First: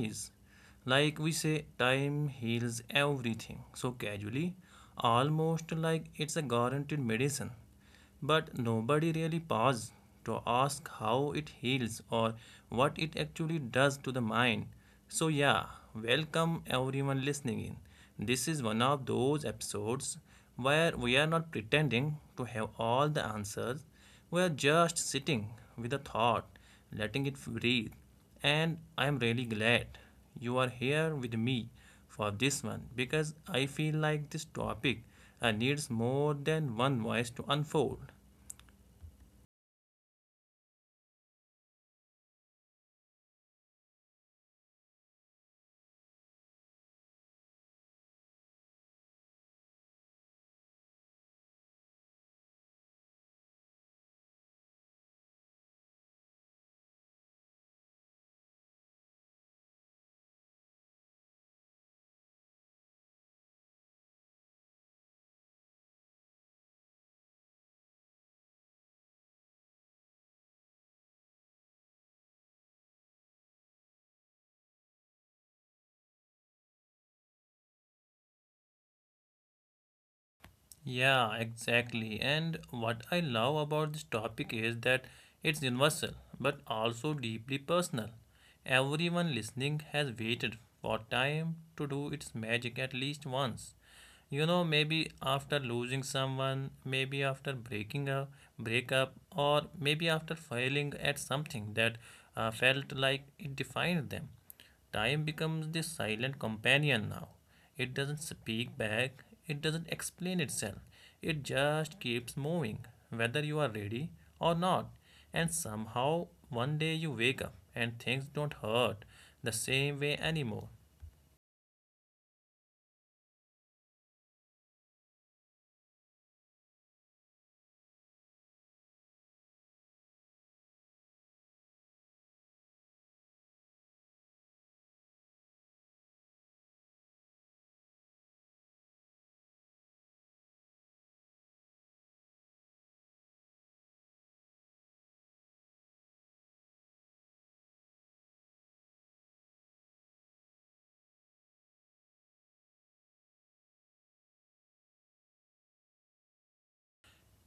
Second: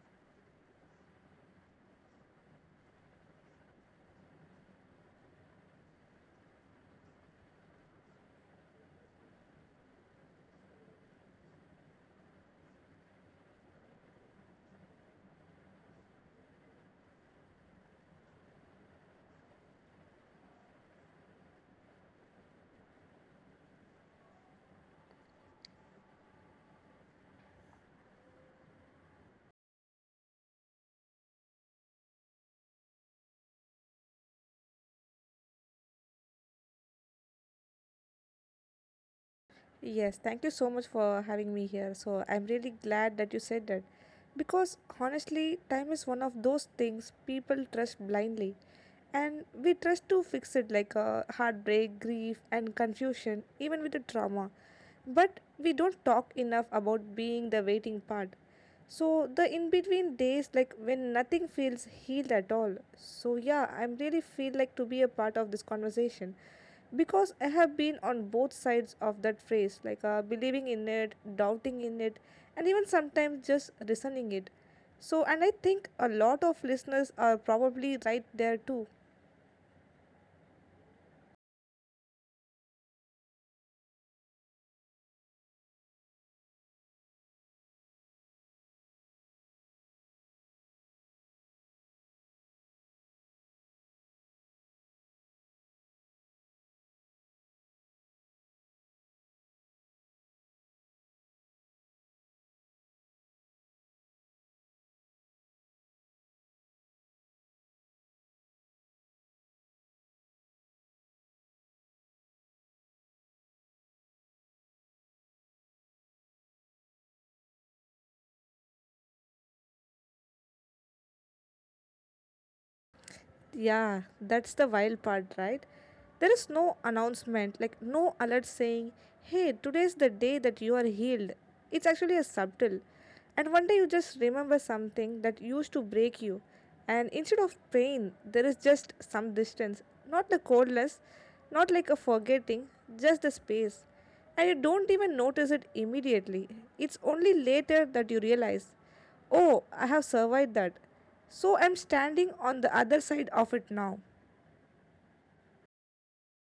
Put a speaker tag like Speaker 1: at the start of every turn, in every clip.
Speaker 1: is. Like we say, time heals everything so casually, almost like it's a guaranteed medicine. But nobody really pauses to ask how it heals or what it actually does to the mind. So, yeah, welcome everyone listening in. This is one of those episodes where we are not pretending to have all the answers. We are just sitting with a thought, letting it breathe. And I am really glad you are here with me for this one because I feel like this topic needs more than one voice to unfold.
Speaker 2: Yes, thank you so much for having me here. So, I'm really glad that you said that because honestly, time is one of those things people trust blindly, and we trust to fix it like a heartbreak, grief, and confusion, even with the trauma. But we don't talk enough about being the waiting part, so the in between days, like when nothing feels healed at all. So yeah, I am really feel like to be a part of this conversation because I have been on both sides of that phrase, like believing in it, doubting in it, and even sometimes just resenting it. So and I think a lot of listeners are probably right there too.
Speaker 1: Yeah, exactly. And what I love about this topic is that it's universal but also deeply personal. Everyone listening has waited for time to do its magic at least once. You know, maybe after losing someone, maybe after breaking a breakup, or maybe after failing at something that felt like it defined them. Time becomes the silent companion now. It doesn't speak back, it doesn't explain itself. It just keeps moving, whether you are ready or not. And somehow, one day you wake up and things don't hurt the same way anymore.
Speaker 2: Yeah, that's the wild part, right? There is no announcement, like no alert saying, hey, today's the day that you are healed. It's actually a subtle. And one day you just remember something that used to break you. And instead of pain, there is just some distance. Not the coldness, not like a forgetting, just the space. And you don't even notice it immediately. It's only later that you realize. Oh, I have survived that. So I'm standing on the other side of it now.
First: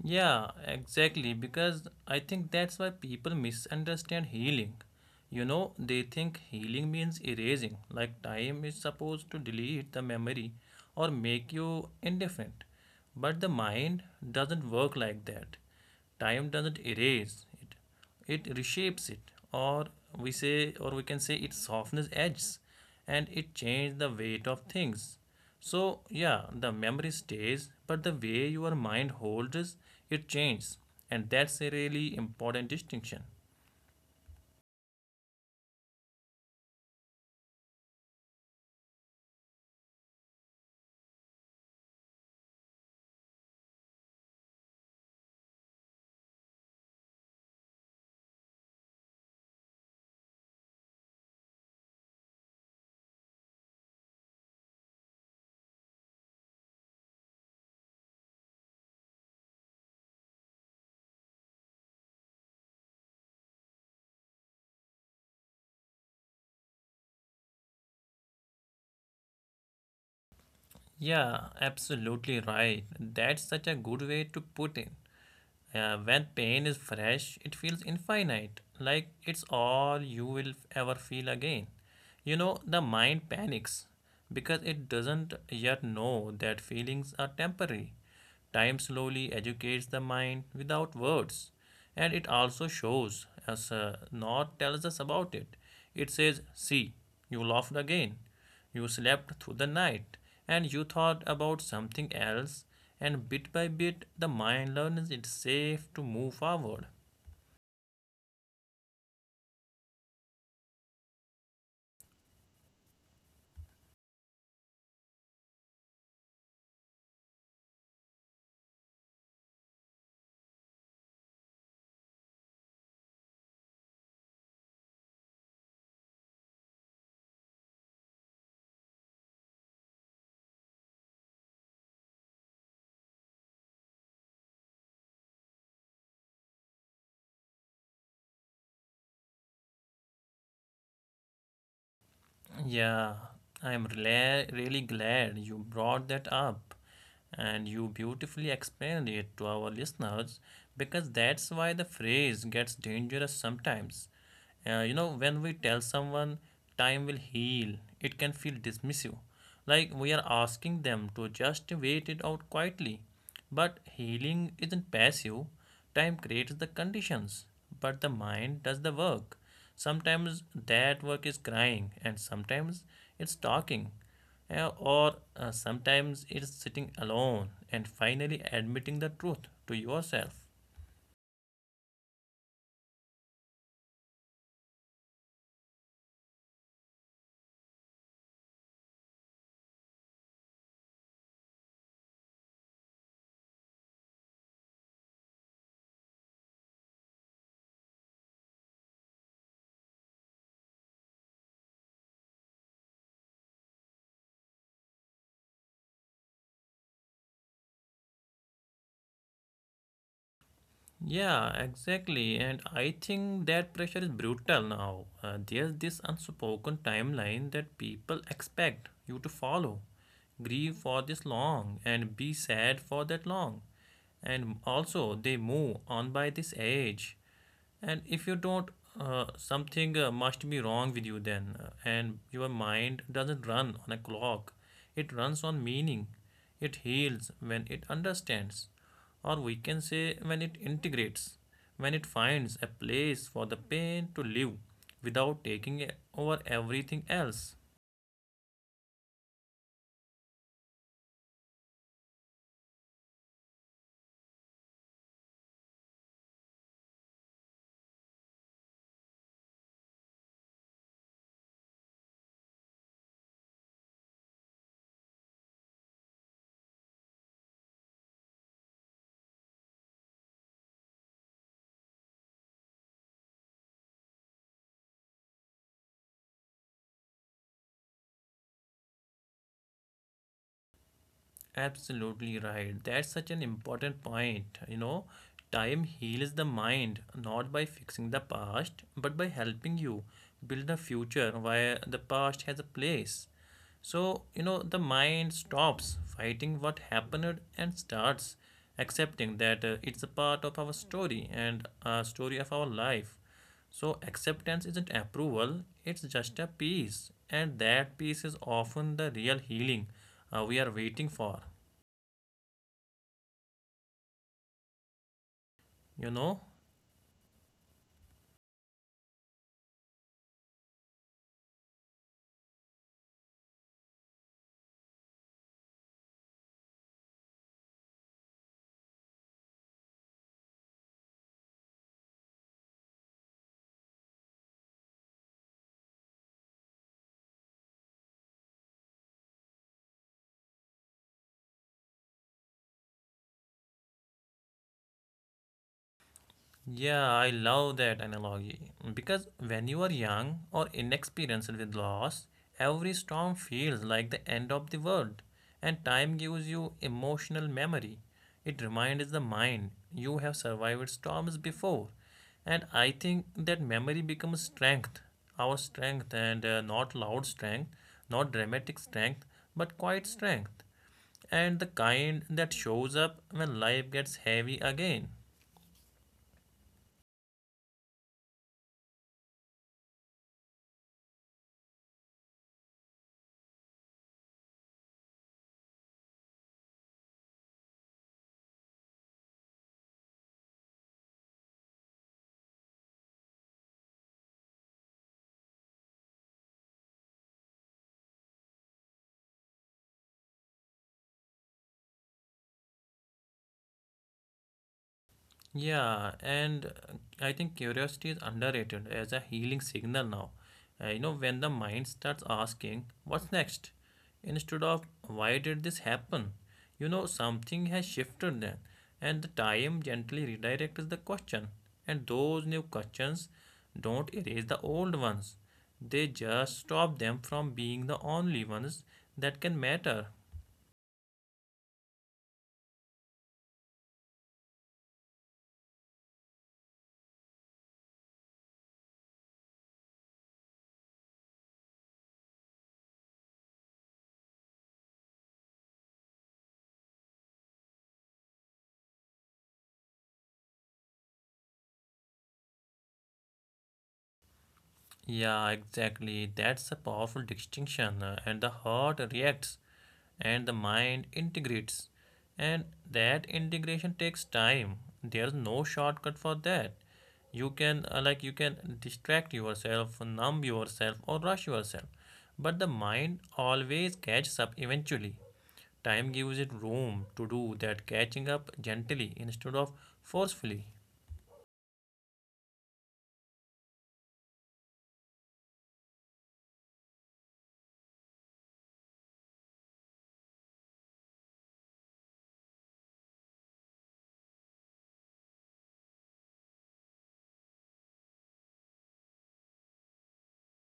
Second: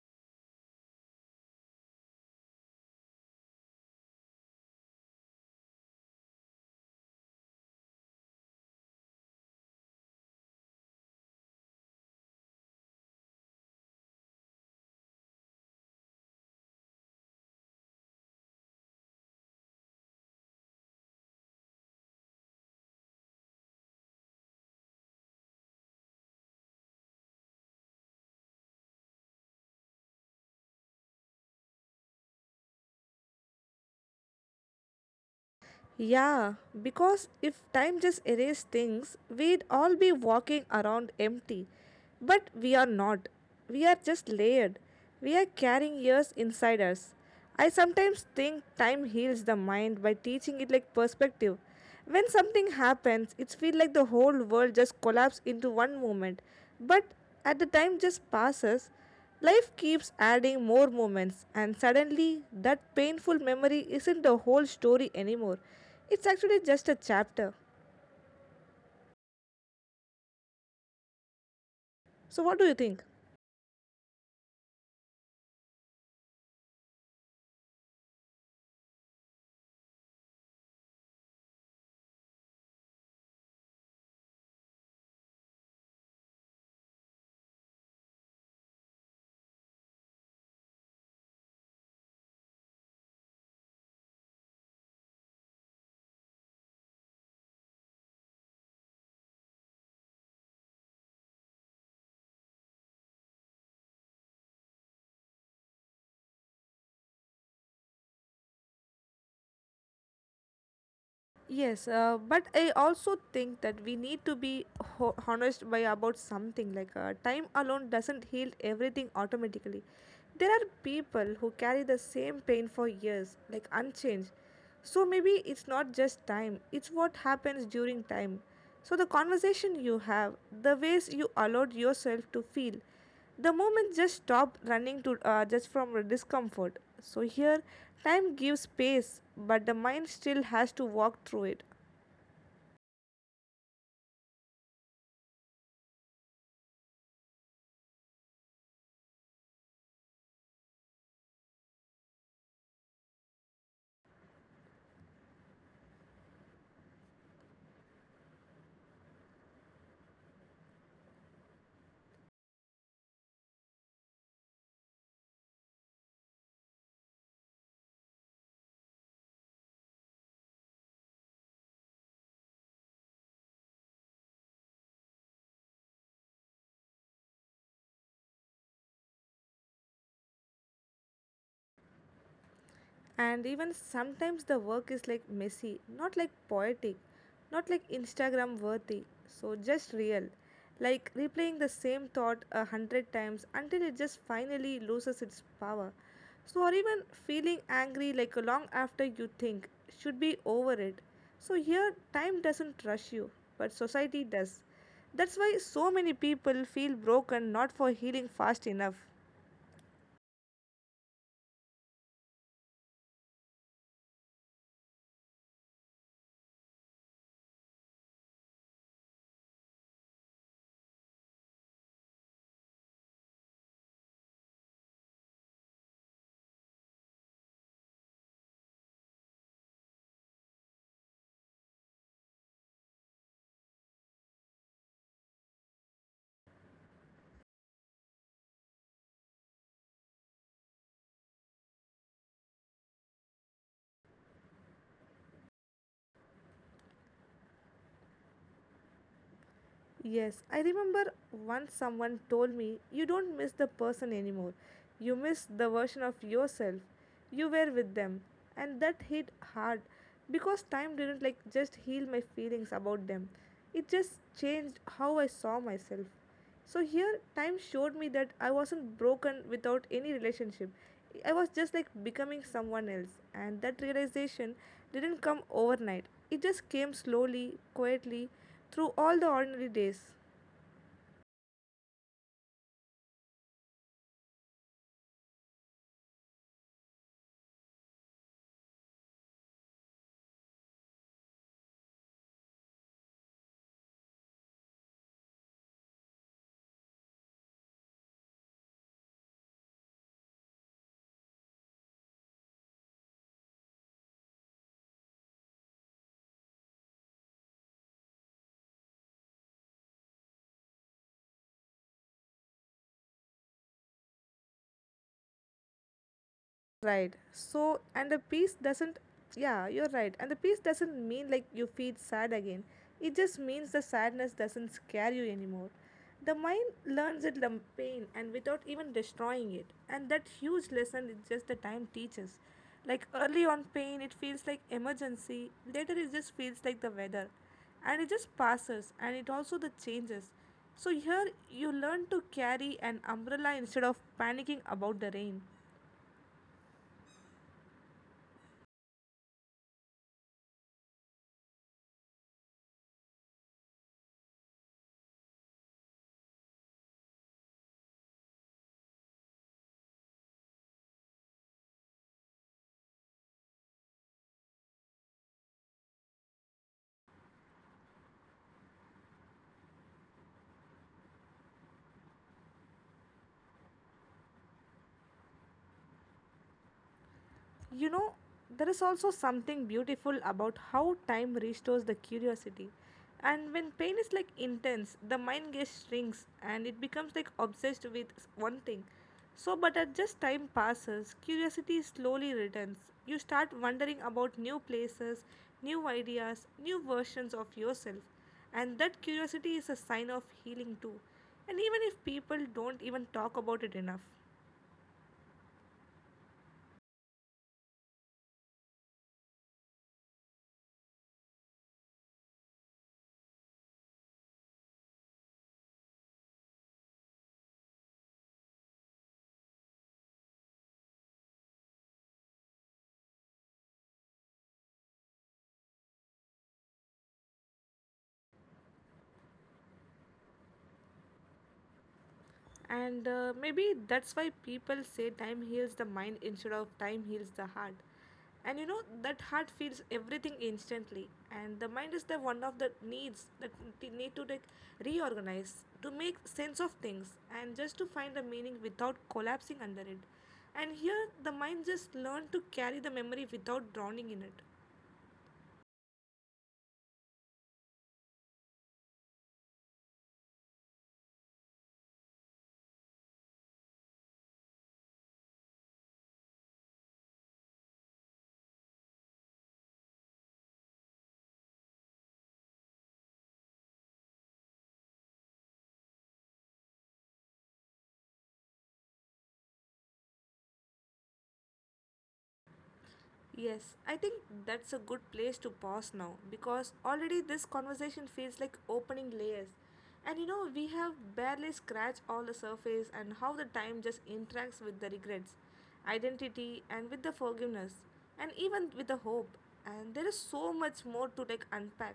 Speaker 1: Yeah, exactly. Because I think that's why people misunderstand healing. You know, they think healing means erasing, like time is supposed to delete the memory or make you indifferent. But the mind doesn't work like that. Time doesn't erase it, it reshapes it, or we can say it softens edges and it changes the weight of things. So yeah, the memory stays, but the way your mind holds it changes, and that's a really important distinction.
Speaker 2: Yeah, because if time just erased things, we'd all be walking around empty. But we are not. We are just layered. We are carrying years inside us. I sometimes think time heals the mind by teaching it like perspective. When something happens, it feels like the whole world just collapses into one moment. But at the time just passes, life keeps adding more moments, and suddenly, that painful memory isn't the whole story anymore. It's actually just a chapter.
Speaker 1: Yeah, absolutely right.
Speaker 2: So, what do
Speaker 1: That's
Speaker 2: you
Speaker 1: such
Speaker 2: think?
Speaker 1: a good way to put it. When pain is fresh, it feels infinite, like it's all you will ever feel again. You know, the mind panics because it doesn't yet know that feelings are temporary. Time slowly educates the mind without words, and it also shows us, not tells us about it. It says, see, you laughed again. You slept through the night and you thought about something else, and bit by bit, the mind learns it's safe to move forward.
Speaker 2: Yes, but I also think that we need to be honest by about something, like time alone doesn't heal everything automatically. There are people who carry the same pain for years, like unchanged. So maybe it's not just time, it's what happens during time. So the conversation you have, the ways you allowed yourself to feel, the moment just stop running to just from discomfort. So here time gives space, but the mind still has to walk through it.
Speaker 1: Yeah, I'm really glad you brought that up and you beautifully explained it to our listeners because that's why the phrase gets dangerous sometimes. You know, when we tell someone time will heal, it can feel dismissive, like we are asking them to just wait it out quietly. But healing isn't passive, time creates the conditions, but the mind does the work. Sometimes that work is crying, and sometimes it's talking, or sometimes it's sitting alone and finally admitting the truth to yourself.
Speaker 2: And even sometimes the work is like messy, not like poetic, not like Instagram worthy, so just real, like replaying the same thought 100 times until it just finally loses its power. So or even feeling angry like long after you think should be over it. So here time doesn't rush you, but society does. That's why so many people feel broken, not for healing fast enough.
Speaker 1: Yeah, exactly. And I think that pressure is brutal now. There's this unspoken timeline that people expect you to follow. Grieve for this long and be sad for that long. And also, they move on by this age. And if you don't, something must be wrong with you then. And your mind doesn't run on a clock, it runs on meaning. It heals when it understands, or we can say when it integrates, when it finds a place for the pain to live without taking over everything else.
Speaker 2: Yes, I remember once someone told me, you don't miss the person anymore. You miss the version of yourself. You were with them. And that hit hard because time didn't like just heal my feelings about them. It just changed how I saw myself. So here, time showed me that I wasn't broken without any relationship. I was just like becoming someone else, and that realization didn't come overnight. It just came slowly, quietly, through all the ordinary days.
Speaker 1: Absolutely right. That's such an important point. You know, time heals the mind not by fixing the past, but by helping you build a future where the past has a place. So, you know, the mind stops fighting what happened and starts accepting that it's a part of our story and a story of our life. So, acceptance isn't approval, it's just a peace. And that peace is often the real healing we are waiting for.
Speaker 2: Right.
Speaker 1: You know?
Speaker 2: So, and the peace doesn't, yeah, you're right. And the peace doesn't mean like you feel sad again. It just means the sadness doesn't scare you anymore. The mind learns it from pain and without even destroying it. And that huge lesson is just the time teaches. Like early on pain, it feels like emergency. Later, it just feels like the weather. And it just passes and it also the changes. So here you learn to carry an umbrella instead of panicking about the rain.
Speaker 1: Yeah, I love that analogy. Because when you are young or inexperienced with loss, every storm feels like the end of the world. And time gives you emotional memory. It reminds the mind you have survived storms before. And I think that memory becomes strength, our strength, and not loud strength, not dramatic strength, but quiet strength. And the kind that shows up when life gets heavy again.
Speaker 2: You know, there is also something beautiful about how time restores the curiosity. And when pain is like intense, the mind gets shrinks and it becomes like obsessed with one thing. So, but as just time passes, curiosity slowly returns. You start wondering about new places, new ideas, new versions of yourself. And that curiosity is a sign of healing too. And even if people don't even talk about it enough.
Speaker 1: Yeah, and I think curiosity is underrated as a healing signal now. You know, when the mind starts asking, what's next? Instead of, why did this happen? You know, something has shifted then, and the time gently redirects the question. And those new questions don't erase the old ones, they just stop them from being the only ones that can matter.
Speaker 2: And maybe that's why people say time heals the mind instead of time heals the heart. And you know, that heart feels everything instantly. And the mind is the one of the needs that we need to like reorganize, to make sense of things, and just to find a meaning without collapsing under it. And here, the mind just learned to carry the memory without drowning in it.
Speaker 1: Yeah, exactly. That's a powerful distinction. And the heart reacts and the mind integrates. And that integration takes time. There's no shortcut for that. You can, you can distract yourself, numb yourself, or rush yourself. But the mind always catches up eventually. Time gives it room to do that catching up gently instead of forcefully.
Speaker 2: Yes, I think that's a good place to pause now because already this conversation feels like opening layers. And you know, we have barely scratched all the surface and how the time just interacts with the regrets, identity, and with the forgiveness, and even with the hope. And there is so much more to like unpack,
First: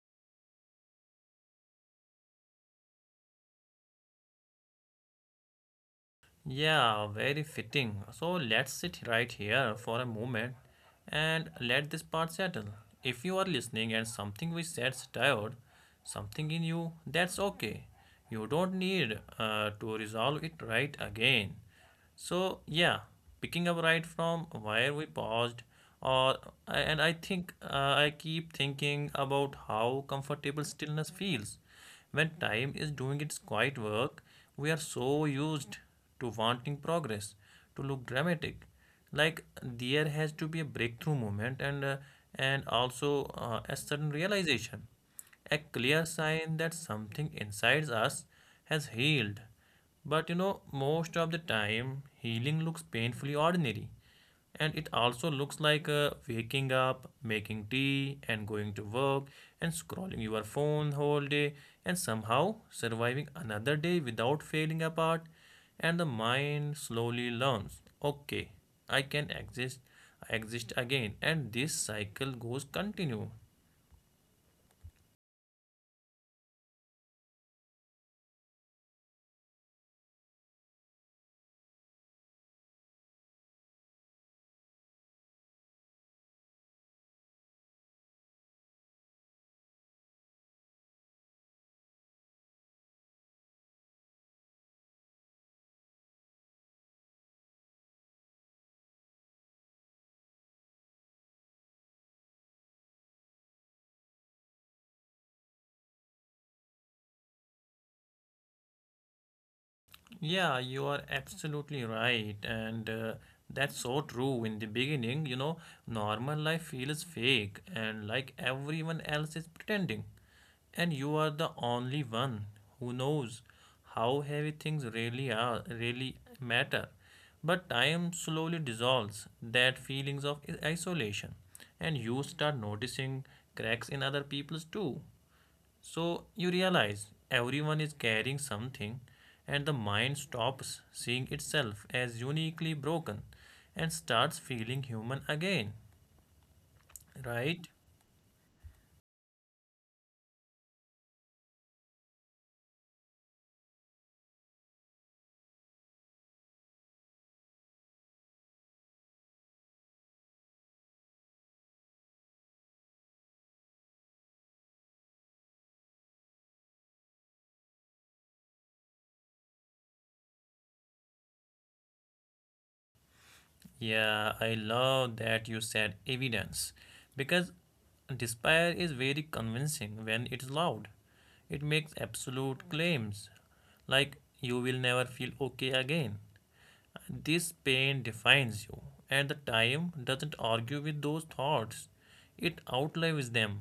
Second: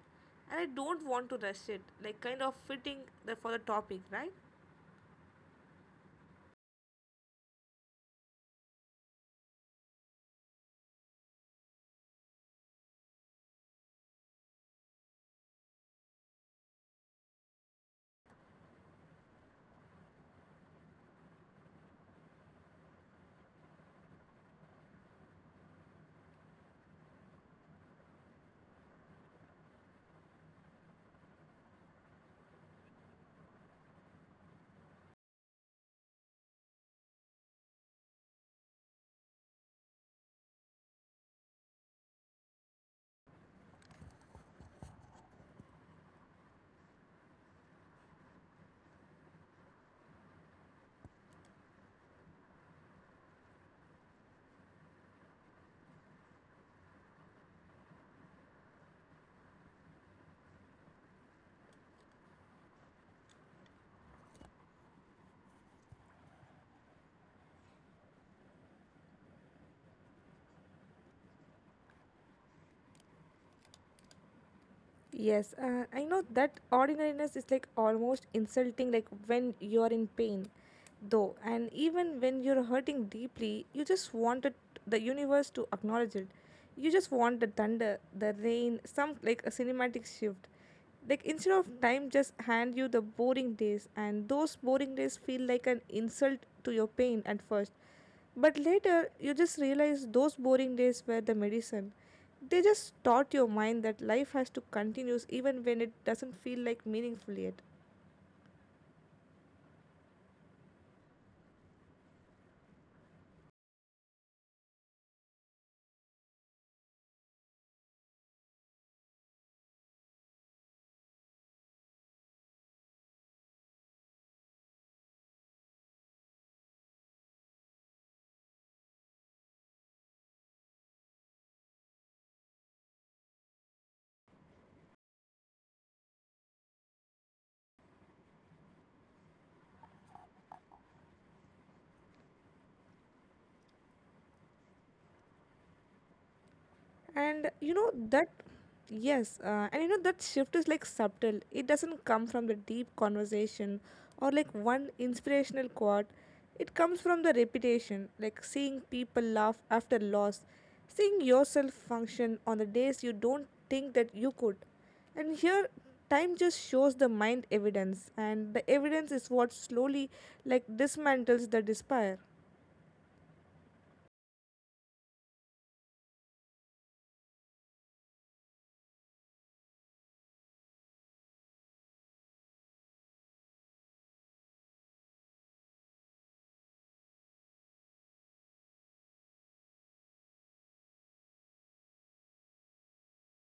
Speaker 2: and I don't want to rush it, like kind of fitting the, for the topic, right?
Speaker 1: Yeah, very fitting. So let's sit right here for a moment and let this part settle. If you are listening and something we said stirred something in you, that's okay. You don't need to resolve it right again. So yeah, picking up right from where we paused, or and I think I keep thinking about how comfortable stillness feels when time is doing its quiet work. We are so used to wanting progress to look dramatic, like there has to be a breakthrough moment and also a sudden realization, a clear sign that something inside us has healed. But you know, most of the time, healing looks painfully ordinary. And it also looks like waking up, making tea, and going to work, and scrolling your phone whole day, and somehow surviving another day without failing apart. And the mind slowly learns, okay, I can exist, I exist again, and this cycle goes continue.
Speaker 2: Yes, I know that ordinariness is like almost insulting, like when you're in pain, though, and even when you're hurting deeply, you just wanted the universe to acknowledge it. You just want the thunder, the rain, some like a cinematic shift. Like instead of time, just hand you the boring days, and those boring days feel like an insult to your pain at first. But later, you just realize those boring days were the medicine. They just taught your mind that life has to continue even when it doesn't feel like meaningful yet.
Speaker 1: Yeah, you are absolutely right. And that's so true. In the beginning, you know, normal life feels fake and like everyone else is pretending. And you are the only one who knows how heavy things really are, really matter. But time slowly dissolves that feelings of isolation, and you start noticing cracks in other people's too. So you realize everyone is carrying something, and the mind stops seeing itself as uniquely broken and starts feeling human again,
Speaker 2: And
Speaker 1: right?
Speaker 2: you know that. Yes, and you know that shift is like subtle. It doesn't come from the deep conversation or like one inspirational quote. It comes from the repetition, like seeing people laugh after loss, seeing yourself function on the days you don't think that you could. And here time just shows the mind evidence, and the evidence is what slowly like dismantles the despair.
Speaker 1: Yeah, I love that you said evidence because despair is very convincing when it's loud. It makes absolute claims like you will never feel okay again. This pain defines you, and the time doesn't argue with those thoughts. It outlives them,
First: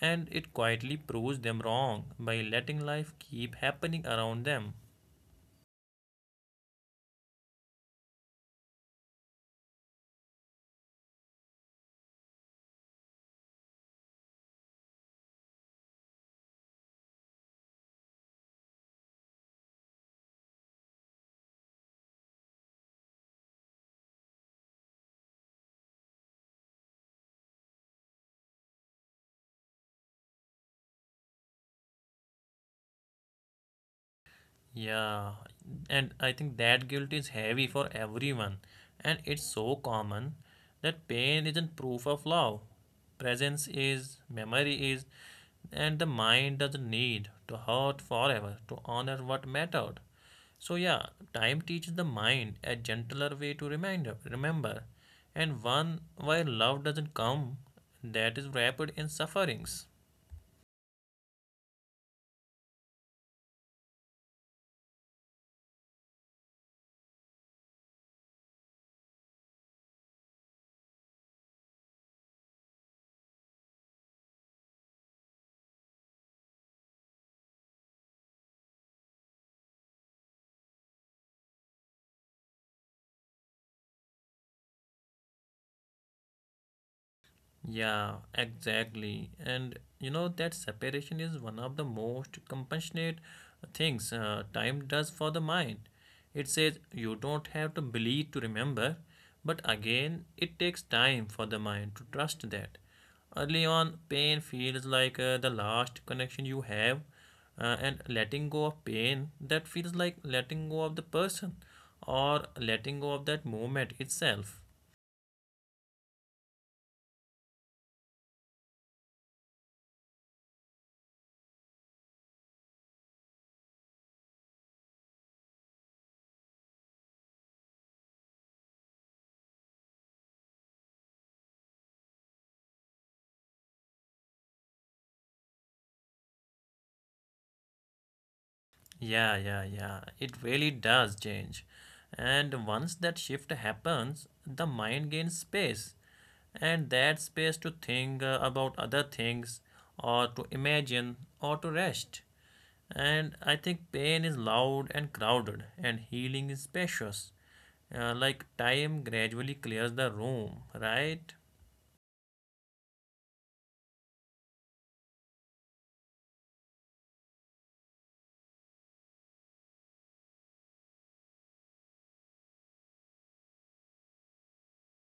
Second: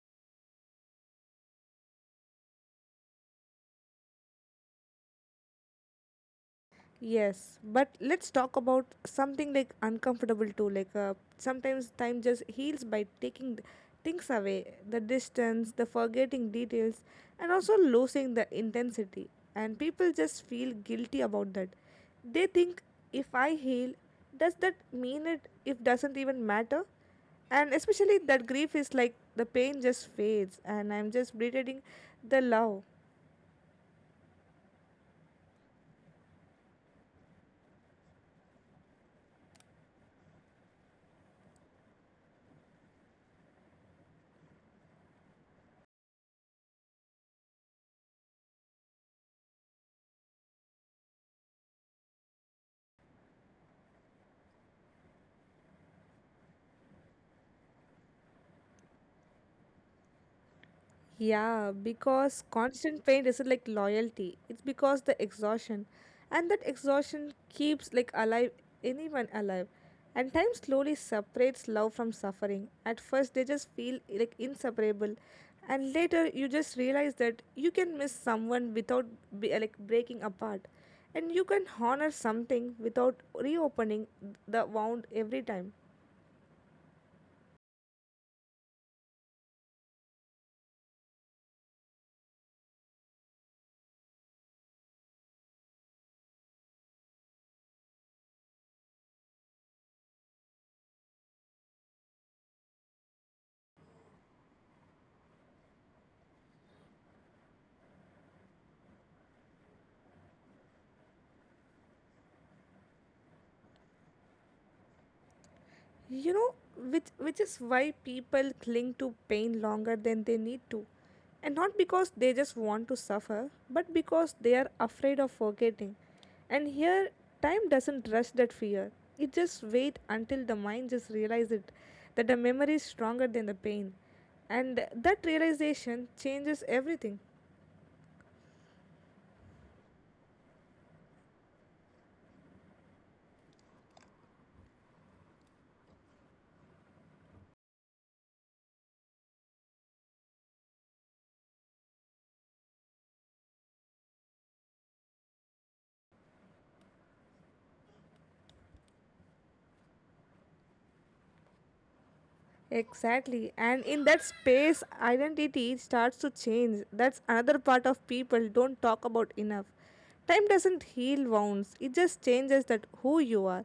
Speaker 1: and it quietly proves them wrong by letting life keep happening around them.
Speaker 2: Yes, but let's talk about something like uncomfortable too. Like sometimes time just heals by taking things away, the distance, the forgetting details, and also losing the intensity. And people just feel guilty about that. They think if I heal, does that mean it? If doesn't even matter. And especially that grief is like the pain just fades, and I'm just reiterating the love.
Speaker 1: Yeah, and I think that guilt is heavy for everyone, and it's so common that pain isn't proof of love. Presence is, memory is, and the mind doesn't need to hurt forever to honor what mattered. So, yeah, time teaches the mind a gentler way to remind, remember, and one where love doesn't come that is wrapped in sufferings.
Speaker 2: Yeah, because constant pain isn't like loyalty. It's because the exhaustion. And that exhaustion keeps like alive anyone alive. And time slowly separates love from suffering. At first they just feel like inseparable. And later you just realize that you can miss someone without be, like breaking apart. And you can honor something without reopening the wound every time.
Speaker 1: Yeah, exactly. And you know that separation is one of the most compassionate things time does for the mind. It says you don't have to believe to remember, but again, it takes time for the mind to trust that. Early on, pain feels like the last connection you have, and letting go of pain that feels like letting go of the person or letting go of that moment itself.
Speaker 2: You know, which is why people cling to pain longer than they need to, and not because they just want to suffer, but because they are afraid of forgetting. And here time doesn't rush that fear. It just waits until the mind just realizes it, that the memory is stronger than the pain. And that realization changes everything.
Speaker 1: Yeah, yeah, yeah. It really does change. And once that shift happens, the mind gains space. And that space to think about other things, or to imagine, or to rest. And I think pain is loud and crowded, and healing is spacious. Like time gradually clears the room, right?
Speaker 2: Exactly. And in that space, identity starts to change. That's another part of people don't talk about enough. Time doesn't heal wounds, it just changes that who you are.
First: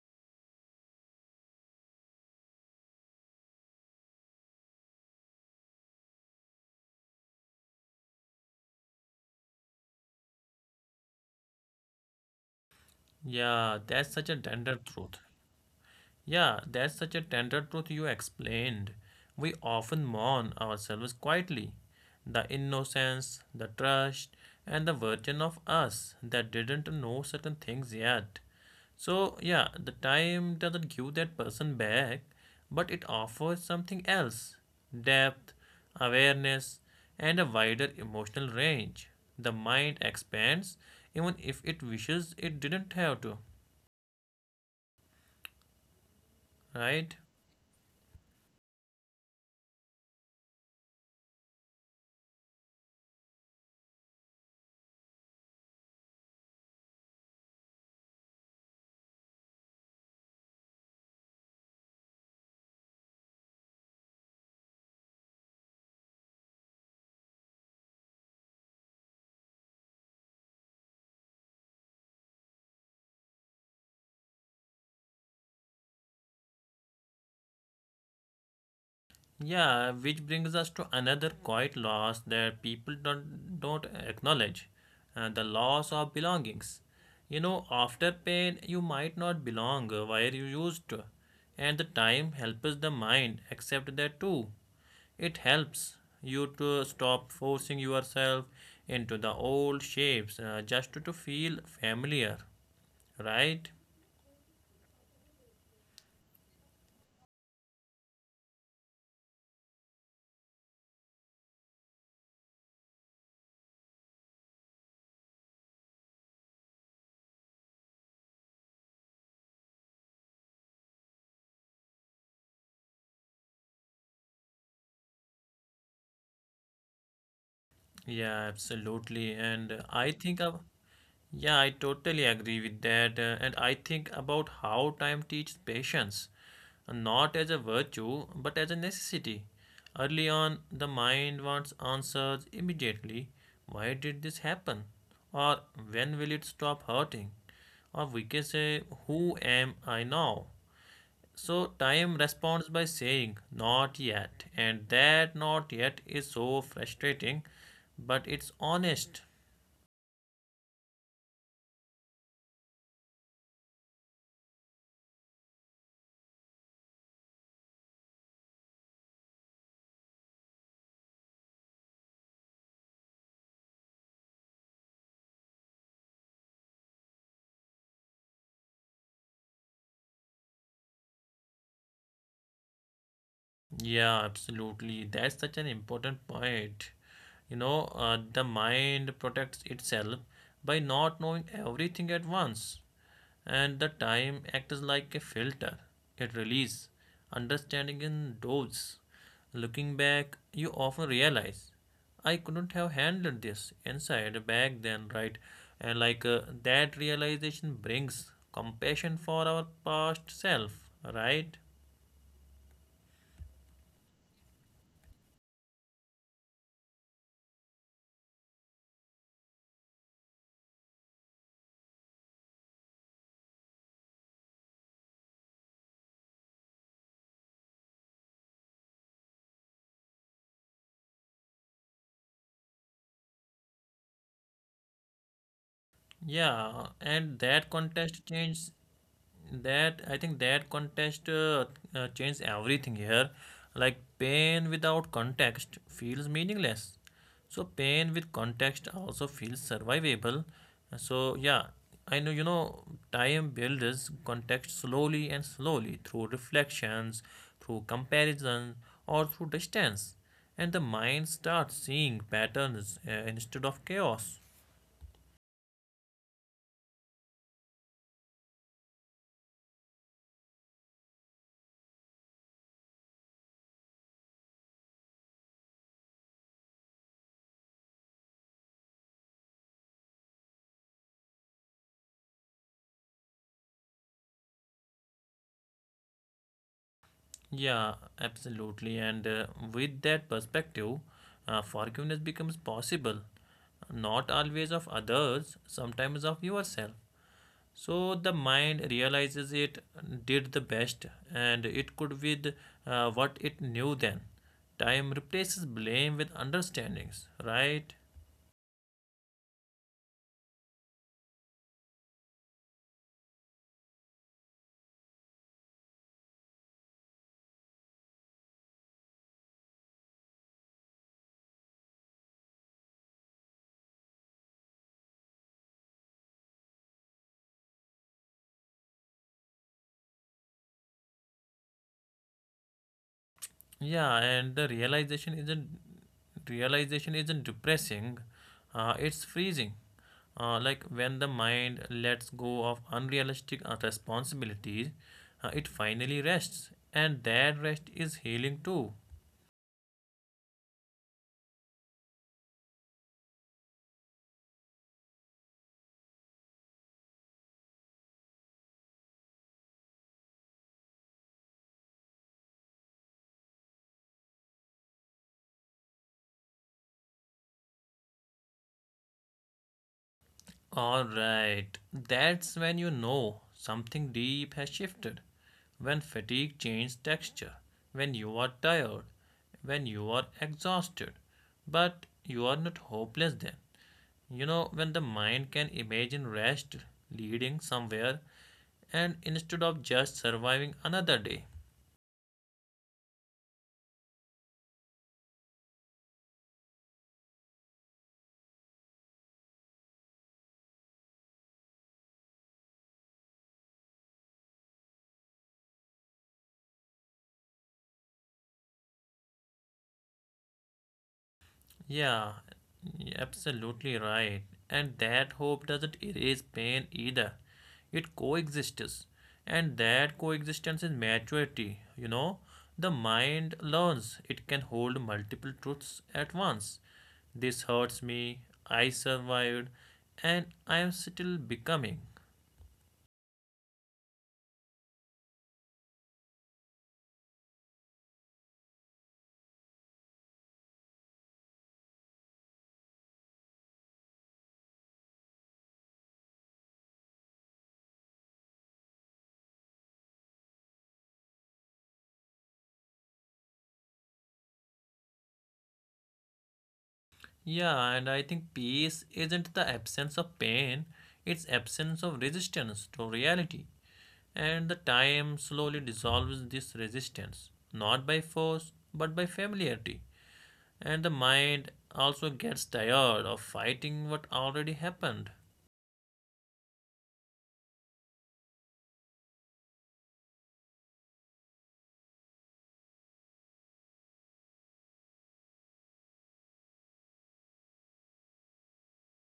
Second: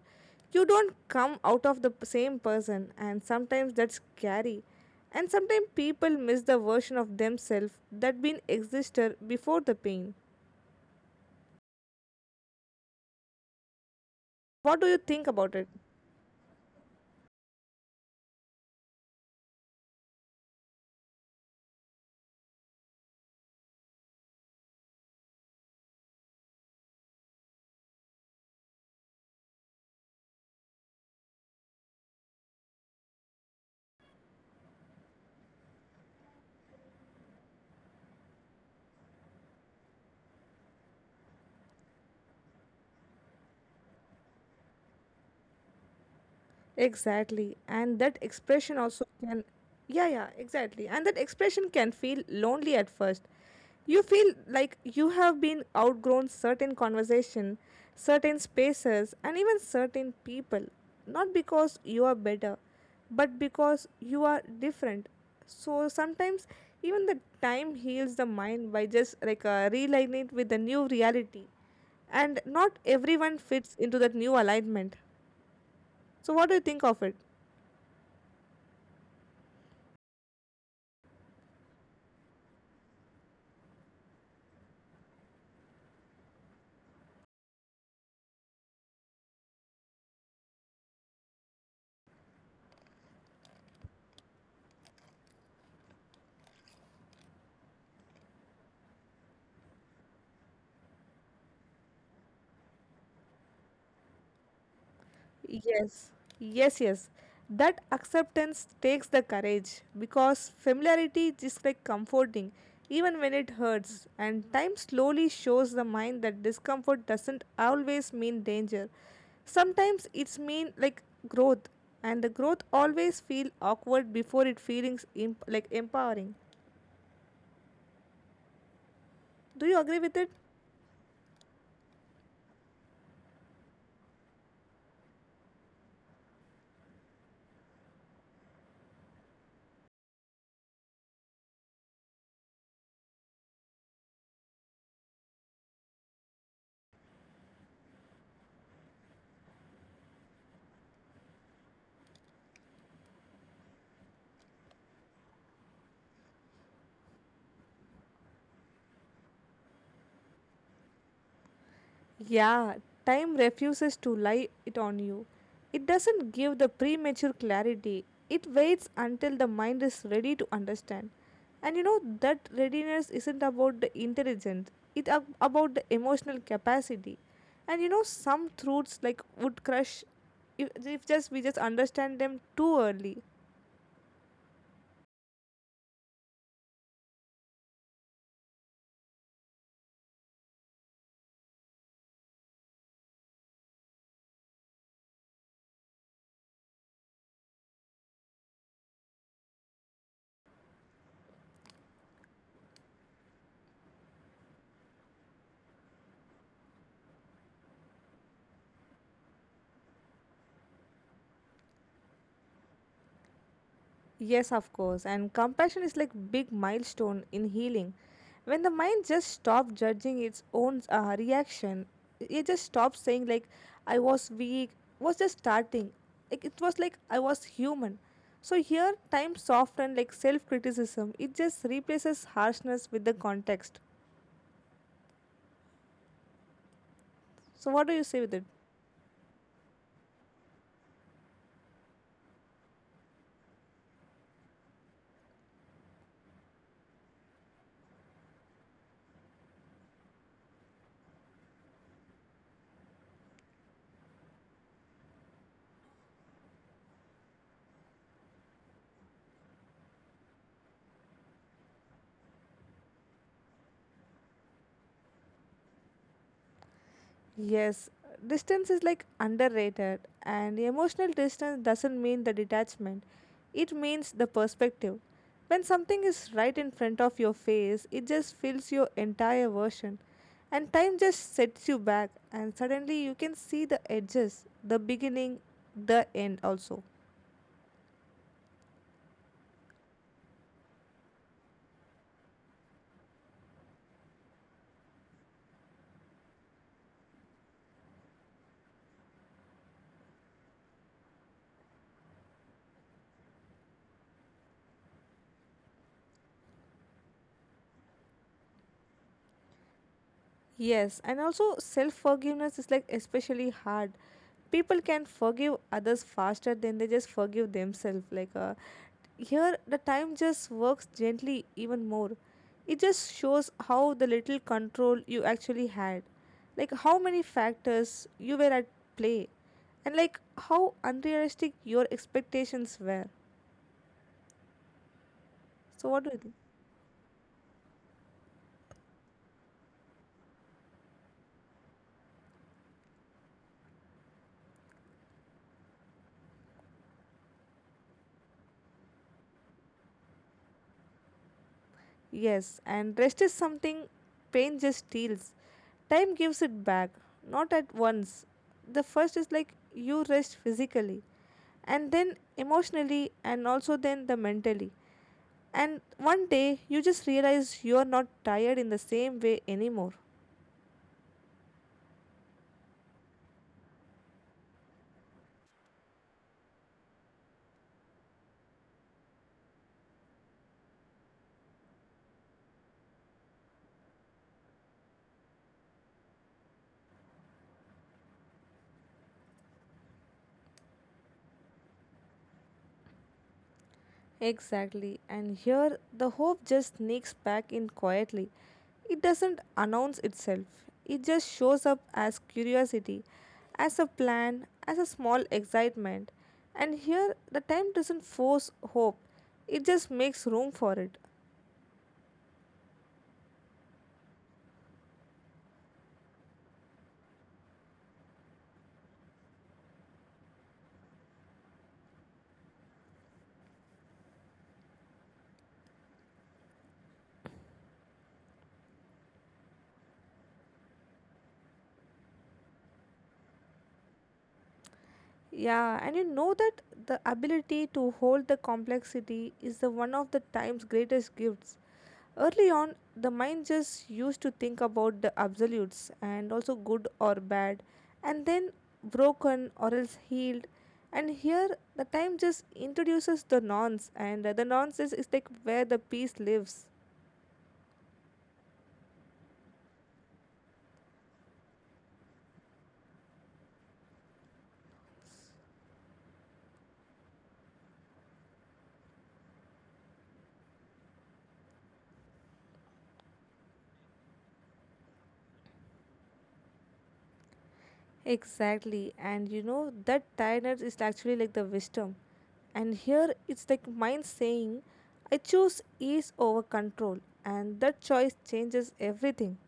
Speaker 2: You don't come out of the same person, and sometimes that's scary. And sometimes people miss the version of themselves that been existed before the pain.
Speaker 1: Yeah, that's such a
Speaker 2: What do you
Speaker 1: tender
Speaker 2: think
Speaker 1: truth.
Speaker 2: about it?
Speaker 1: Yeah, that's such a tender truth you explained. We often mourn ourselves quietly. The innocence, the trust, and the version of us that didn't know certain things yet. So, yeah, the time doesn't give that person back, but it offers something else: depth, awareness, and a wider emotional range. The mind expands even if it wishes it didn't have to, right?
Speaker 2: Exactly. And that expression also can, yeah, yeah, exactly. And that expression can feel lonely at first. You feel like you have been outgrown certain conversation, certain spaces, and even certain people. Not because you are better, but because you are different. So sometimes even the time heals the mind by just like realigning it with the new reality. And not everyone fits into that new alignment. So, what do you think of it?
Speaker 1: Yeah, which brings us to another quiet loss that people don't acknowledge, the loss of belongings. You know, after pain, you might not belong where you used to, and the time helps the mind accept that too. It helps you to stop forcing yourself into the old shapes just to feel familiar, right?
Speaker 2: Yes, yes, yes. That acceptance takes the courage because familiarity is like comforting, even when it hurts. And time slowly shows the mind that discomfort doesn't always mean danger. Sometimes it's mean like growth, and the growth always feel awkward before it feelings like empowering.
Speaker 1: Yeah, absolutely. And
Speaker 2: Do you
Speaker 1: I
Speaker 2: agree with
Speaker 1: think
Speaker 2: it?
Speaker 1: of— Yeah, I totally agree with that. And I think about how time teaches patience, not as a virtue, but as a necessity. Early on, the mind wants answers immediately. Why did this happen? Or when will it stop hurting? Or we can say, who am I now? So time responds by saying, not yet. And that not yet is so frustrating, but it's honest.
Speaker 2: Yeah, time refuses to lie it on you. It doesn't give the premature clarity. It waits until the mind is ready to understand. And you know that readiness isn't about the intelligence, it's about the emotional capacity. And you know some truths like would crush if just we just understand them too early.
Speaker 1: Yeah, absolutely. That's such an important point. You know, the mind protects itself by not knowing everything at once, and the time acts like a filter. It releases understanding in doses. Looking back, you often realize I couldn't have handled this inside back then, right? And that realization brings compassion for our past self, right?
Speaker 2: Yes, of course. And compassion is like big milestone in healing. When the mind just stops judging its own reaction, it just stops saying like I was weak, was just starting. Like it was like I was human. So here time softened like self-criticism. It just replaces harshness with the context.
Speaker 1: Yeah, and that
Speaker 2: So what do you
Speaker 1: contest
Speaker 2: say with it?
Speaker 1: changed that I think that contest changed everything here. Like pain without context feels meaningless. So pain with context also feels survivable. So yeah, I know you know time builds context slowly and slowly through reflections, through comparison, or through distance, and the mind starts seeing patterns instead of chaos.
Speaker 2: Yes, distance is like underrated, and emotional distance doesn't mean the detachment, it means the perspective. When something is right in front of your face, it just fills your entire version, and time just sets you back, and suddenly you can see the edges, the beginning, the end also.
Speaker 1: Yeah, absolutely. And with that perspective, forgiveness becomes possible, not always of others, sometimes of yourself. So the mind realizes it did the best, and it could with what it knew then. Time replaces blame with understandings, right?
Speaker 2: Yes, and also self forgiveness is like especially hard. People can forgive others faster than they just forgive themselves. Like here, the time just works gently even more. It just shows how the little control you actually had, like how many factors you were at play, and like how unrealistic your expectations were.
Speaker 1: Yeah, and the
Speaker 2: So, what do you think?
Speaker 1: realization isn't depressing, it's freezing. Like when the mind lets go of unrealistic responsibilities, it finally rests, and that rest is healing too.
Speaker 2: Yes, and rest is something pain just steals. Time gives it back, not at once. The first is like you rest physically, and then emotionally, and also then the mentally. And one day you just realize you're not tired in the same way anymore.
Speaker 1: All right, that's when you know something deep has shifted. When fatigue changes texture, when you are tired, when you are exhausted, but you are not hopeless then. You know, when the mind can imagine rest leading somewhere and instead of just surviving another day.
Speaker 2: Exactly, and here the hope just sneaks back in quietly. It doesn't announce itself, it just shows up as curiosity, as a plan, as a small excitement. And here the time doesn't force hope, it just makes room for it.
Speaker 1: Yeah, absolutely right. And that hope doesn't erase pain either, it coexists. And that coexistence is maturity. You know, the mind learns it can hold multiple truths at once. This hurts me, I survived, and I am still becoming.
Speaker 2: Yeah, and you know that the ability to hold the complexity is the one of the time's greatest gifts. Early on, the mind just used to think about the absolutes and also good or bad, and then broken or else healed. And here, the time just introduces the nonce, and the nonce is like where the peace lives.
Speaker 1: Yeah, and I think peace isn't the absence of pain, it's absence of resistance to reality. And the time slowly dissolves this resistance, not by force, but by familiarity. And the mind also gets tired of fighting what already happened.
Speaker 2: Exactly, and you know that tiredness is actually like the wisdom. And here it's like mind saying, I choose ease over control, and that choice changes everything.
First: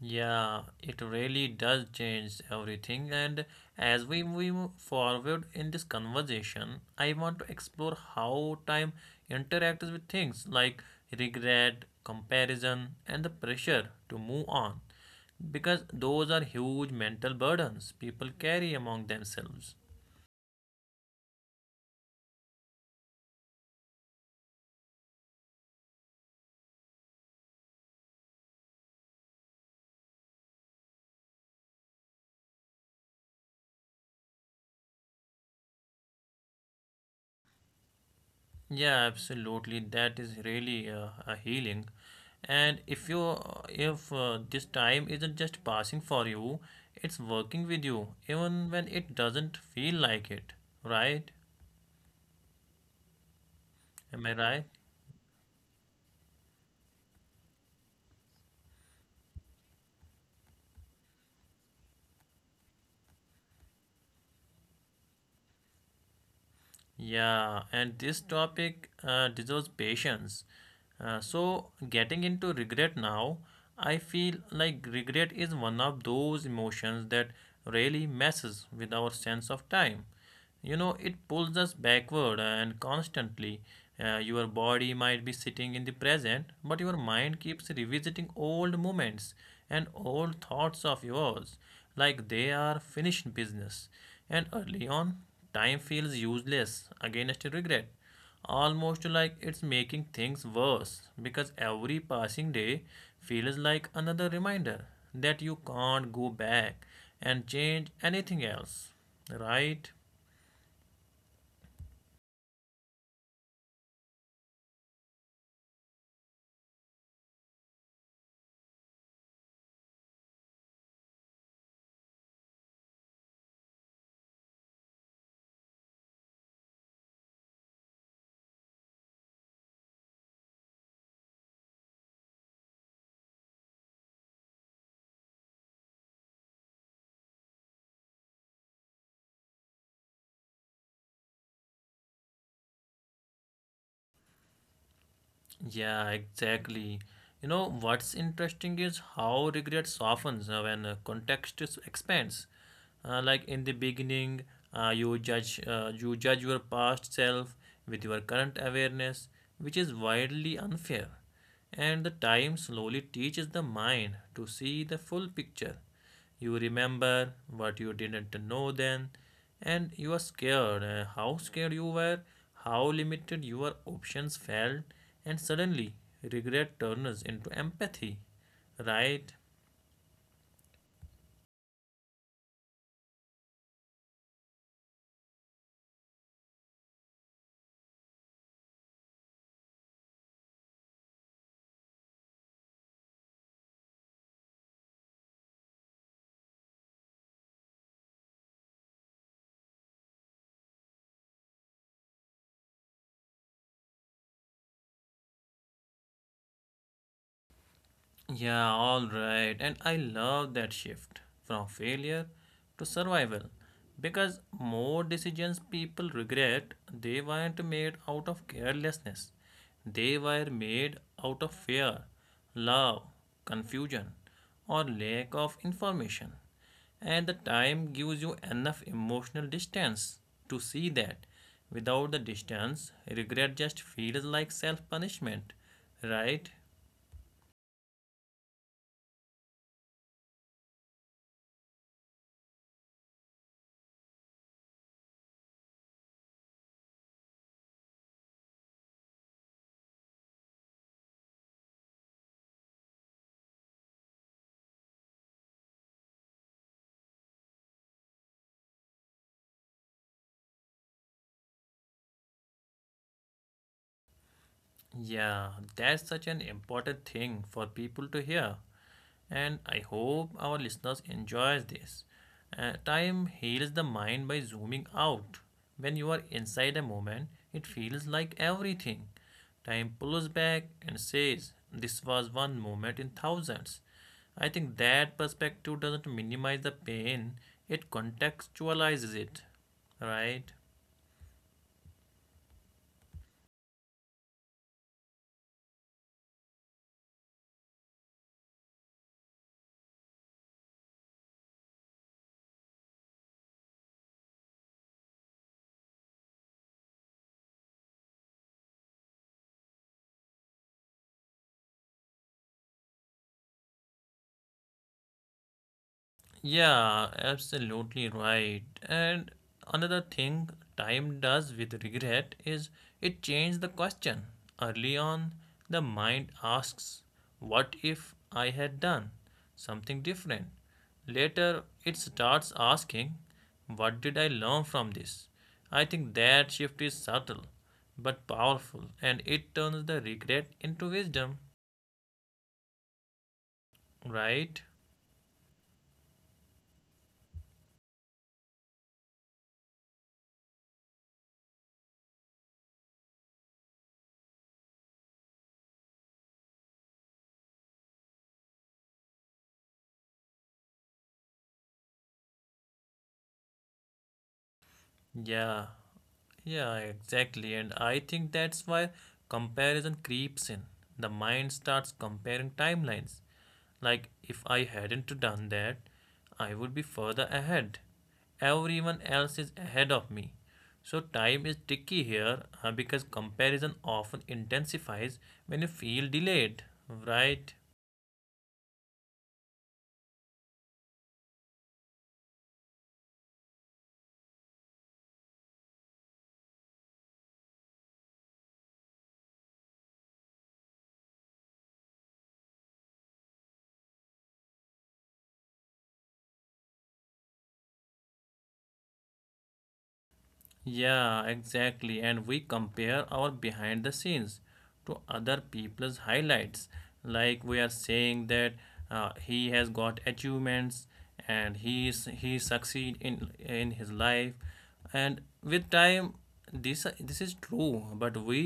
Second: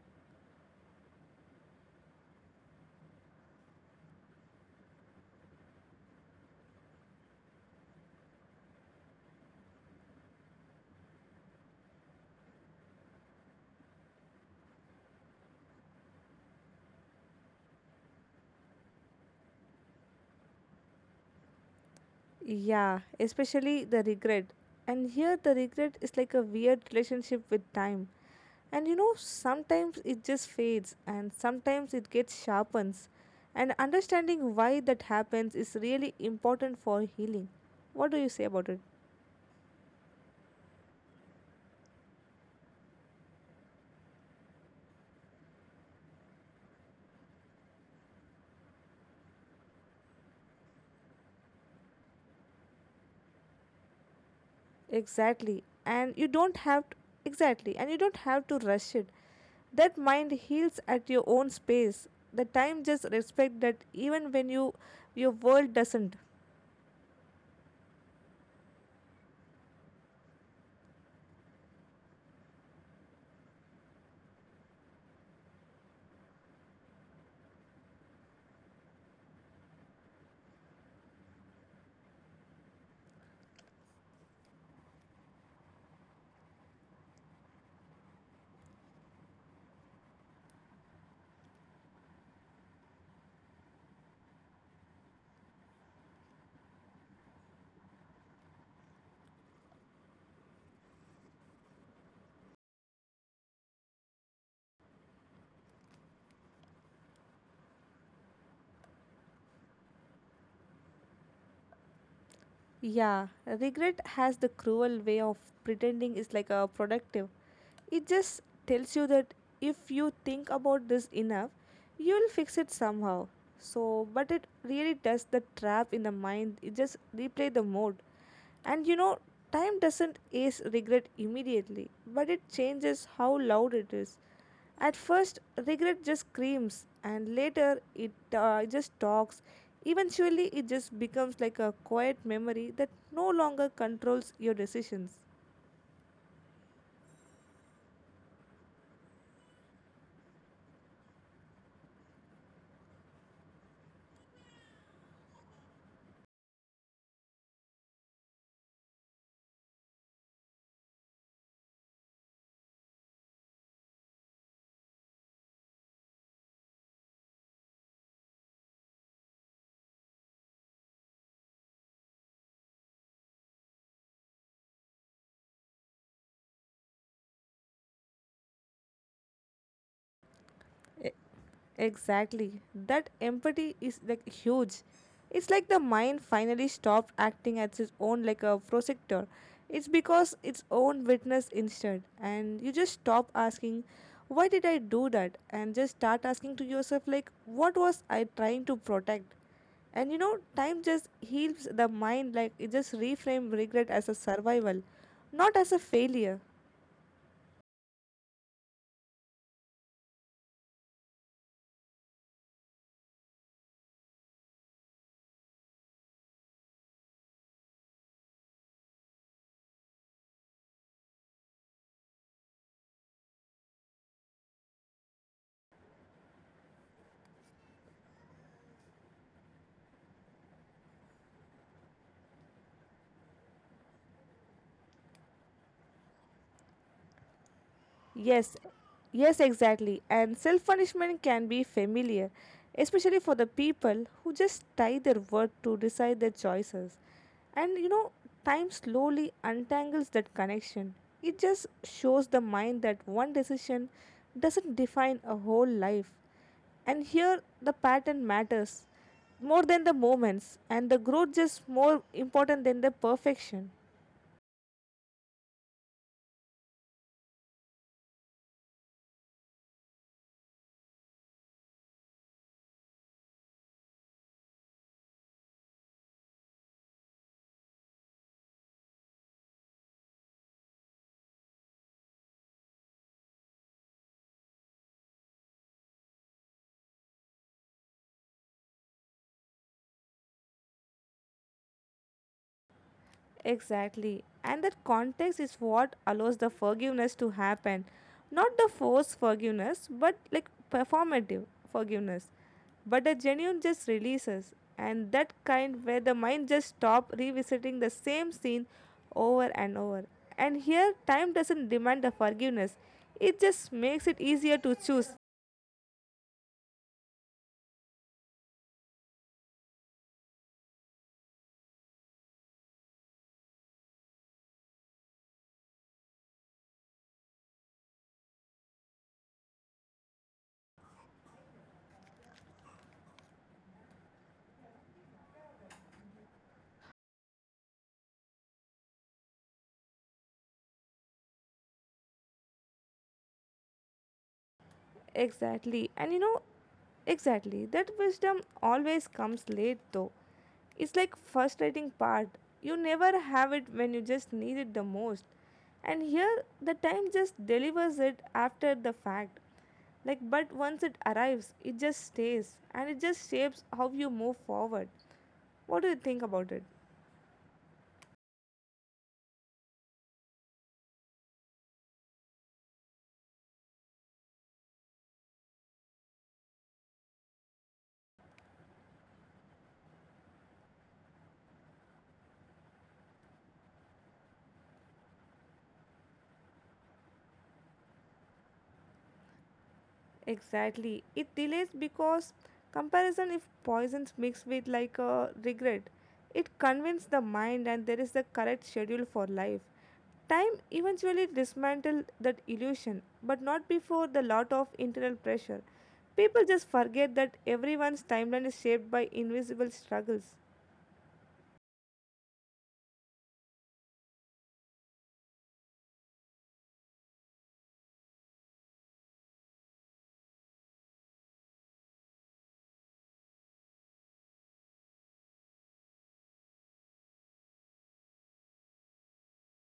Speaker 1: Yeah, it really does change everything. And as we move forward in this conversation, I want to explore how time interacts with things like regret, comparison, and the pressure to move on, because those are huge mental burdens people carry among themselves.
Speaker 2: Yeah, especially the regret. And here, the regret is like a weird relationship with time. And you know, sometimes it just fades, and sometimes it gets sharpens. And understanding why that happens is really important for healing. What do you say about it?
Speaker 1: Yeah, absolutely. That is really a healing. And if this time isn't just passing for you, it's working with you, even when it doesn't feel like it, right? Am I
Speaker 2: Exactly.
Speaker 1: right?
Speaker 2: And you don't have to, exactly, and you don't have to rush it. That mind heals at your own space. The time just respect that even when you your world doesn't.
Speaker 1: Yeah. And this topic deserves patience. So getting into regret now, I feel like regret is one of those emotions that really messes with our sense of time. You know, it pulls us backward and constantly. Your body might be sitting in the present, but your mind keeps revisiting old moments and old thoughts of yours like they are finished business. And early on, time feels useless against regret, almost like it's making things worse, because every passing day feels like another reminder that you can't go back and change anything else, right?
Speaker 2: Yeah, regret has the cruel way of pretending it's like a productive. It just tells you that if you think about this enough, you'll fix it somehow. So, but it really does the trap in the mind. It just replay the mode. And you know, time doesn't erase regret immediately, but it changes how loud it is. At first, regret just screams, and later it just talks. Eventually, it just becomes like a quiet memory that no longer controls your decisions.
Speaker 1: Yeah, exactly. You know, what's interesting is how regret softens when context expands. Like in the beginning, you judge your past self with your current awareness, which is widely unfair. And the time slowly teaches the mind to see the full picture. You remember what you didn't know then, and you are scared. How scared you were, how limited your options felt, and suddenly regret turns into empathy, right?
Speaker 2: E- Exactly. That empathy is like huge. It's like the mind finally stopped acting as its own like a prosector. It's because its own witness instead. And you just stop asking, why did I do that? And just start asking to yourself like what was I trying to protect? And you know, time just heals the mind like it just reframe regret as a survival, not as a failure.
Speaker 1: Yeah, all right. And I love that shift from failure to survival, because more decisions people regret they weren't made out of carelessness. They were made out of fear, love, confusion, or lack of information. And the time gives you enough emotional distance to see that. Without the distance, regret just feels like self punishment, right?
Speaker 2: Yes, yes, exactly. And self punishment can be familiar, especially for the people who just tie their word to decide their choices. And you know, time slowly untangles that connection. It just shows the mind that one decision doesn't define a whole life. And here, the pattern matters more than the moments, and the growth is more important than the perfection.
Speaker 1: Yeah, that's such an important thing for people to hear. And I hope our listeners enjoys this. Time heals the mind by zooming out. When you are inside a moment, it feels like everything. Time pulls back and says, "This was one moment in thousands." I think that perspective doesn't minimize the pain, it contextualizes it. Right?
Speaker 2: Exactly. And that context is what allows the forgiveness to happen. Not the forced forgiveness, but like performative forgiveness. But the genuine just releases. And that kind where the mind just stop revisiting the same scene over and over. And here time doesn't demand the forgiveness. It just makes it easier to choose.
Speaker 1: Yeah, absolutely right. And another thing time does with regret is it changes the question. Early on, the mind asks, what if I had done something different? Later, it starts asking, what did I learn from this? I think that shift is subtle but powerful, and it turns the regret into wisdom, right?
Speaker 2: Exactly. Exactly. That wisdom always comes late though. It's like frustrating part. You never have it when you just need it the most. And here the time just delivers it after the fact. Like but once it arrives, it just stays and it just shapes how you move forward. What do you think about
Speaker 1: Yeah,
Speaker 2: it?
Speaker 1: yeah, exactly. And I think that's why comparison creeps in. The mind starts comparing timelines. Like, if I hadn't done that, I would be further ahead. Everyone else is ahead of me. So time is tricky here because comparison often intensifies when you feel delayed, right?
Speaker 2: Exactly. It delays because comparison, if poisons mixed with like a regret, it convinces the mind and there is the correct schedule for life. Time eventually dismantles that illusion, but not before the lot of internal pressure. People just forget that everyone's timeline is shaped by invisible struggles.
Speaker 1: Yeah, exactly. And we compare our behind the scenes to other people's highlights. Like we are saying that he has got achievements and he succeed in his life. And with time, this is true. But we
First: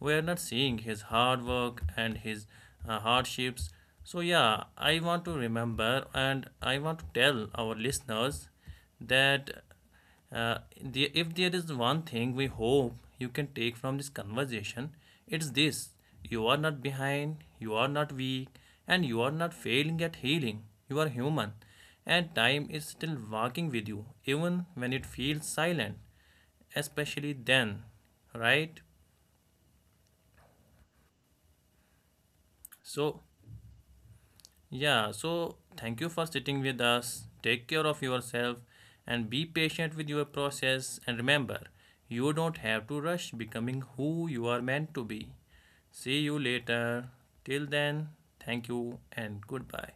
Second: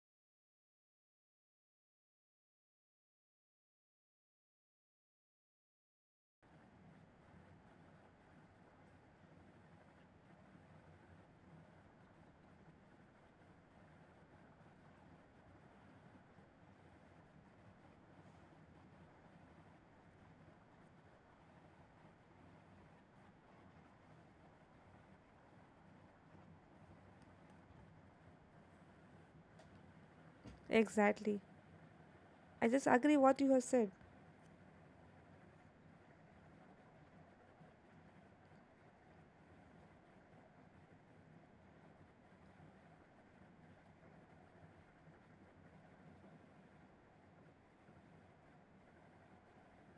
Speaker 1: were not seeing his hard work and his hardships. So yeah, I want to remember and I want to tell our listeners that if there is one thing we hope you can take from this conversation, it's this: you are not behind, you are not weak, and you are not failing at healing. You are human, and time is still walking with you, even when it feels silent, especially then, right?
Speaker 2: Exactly. I just agree
Speaker 1: So,
Speaker 2: what you have said.
Speaker 1: yeah, so thank you for sitting with us. Take care of yourself and be patient with your process. And remember, you don't have to rush becoming who you are meant to be. See you later. Till then, thank you and goodbye.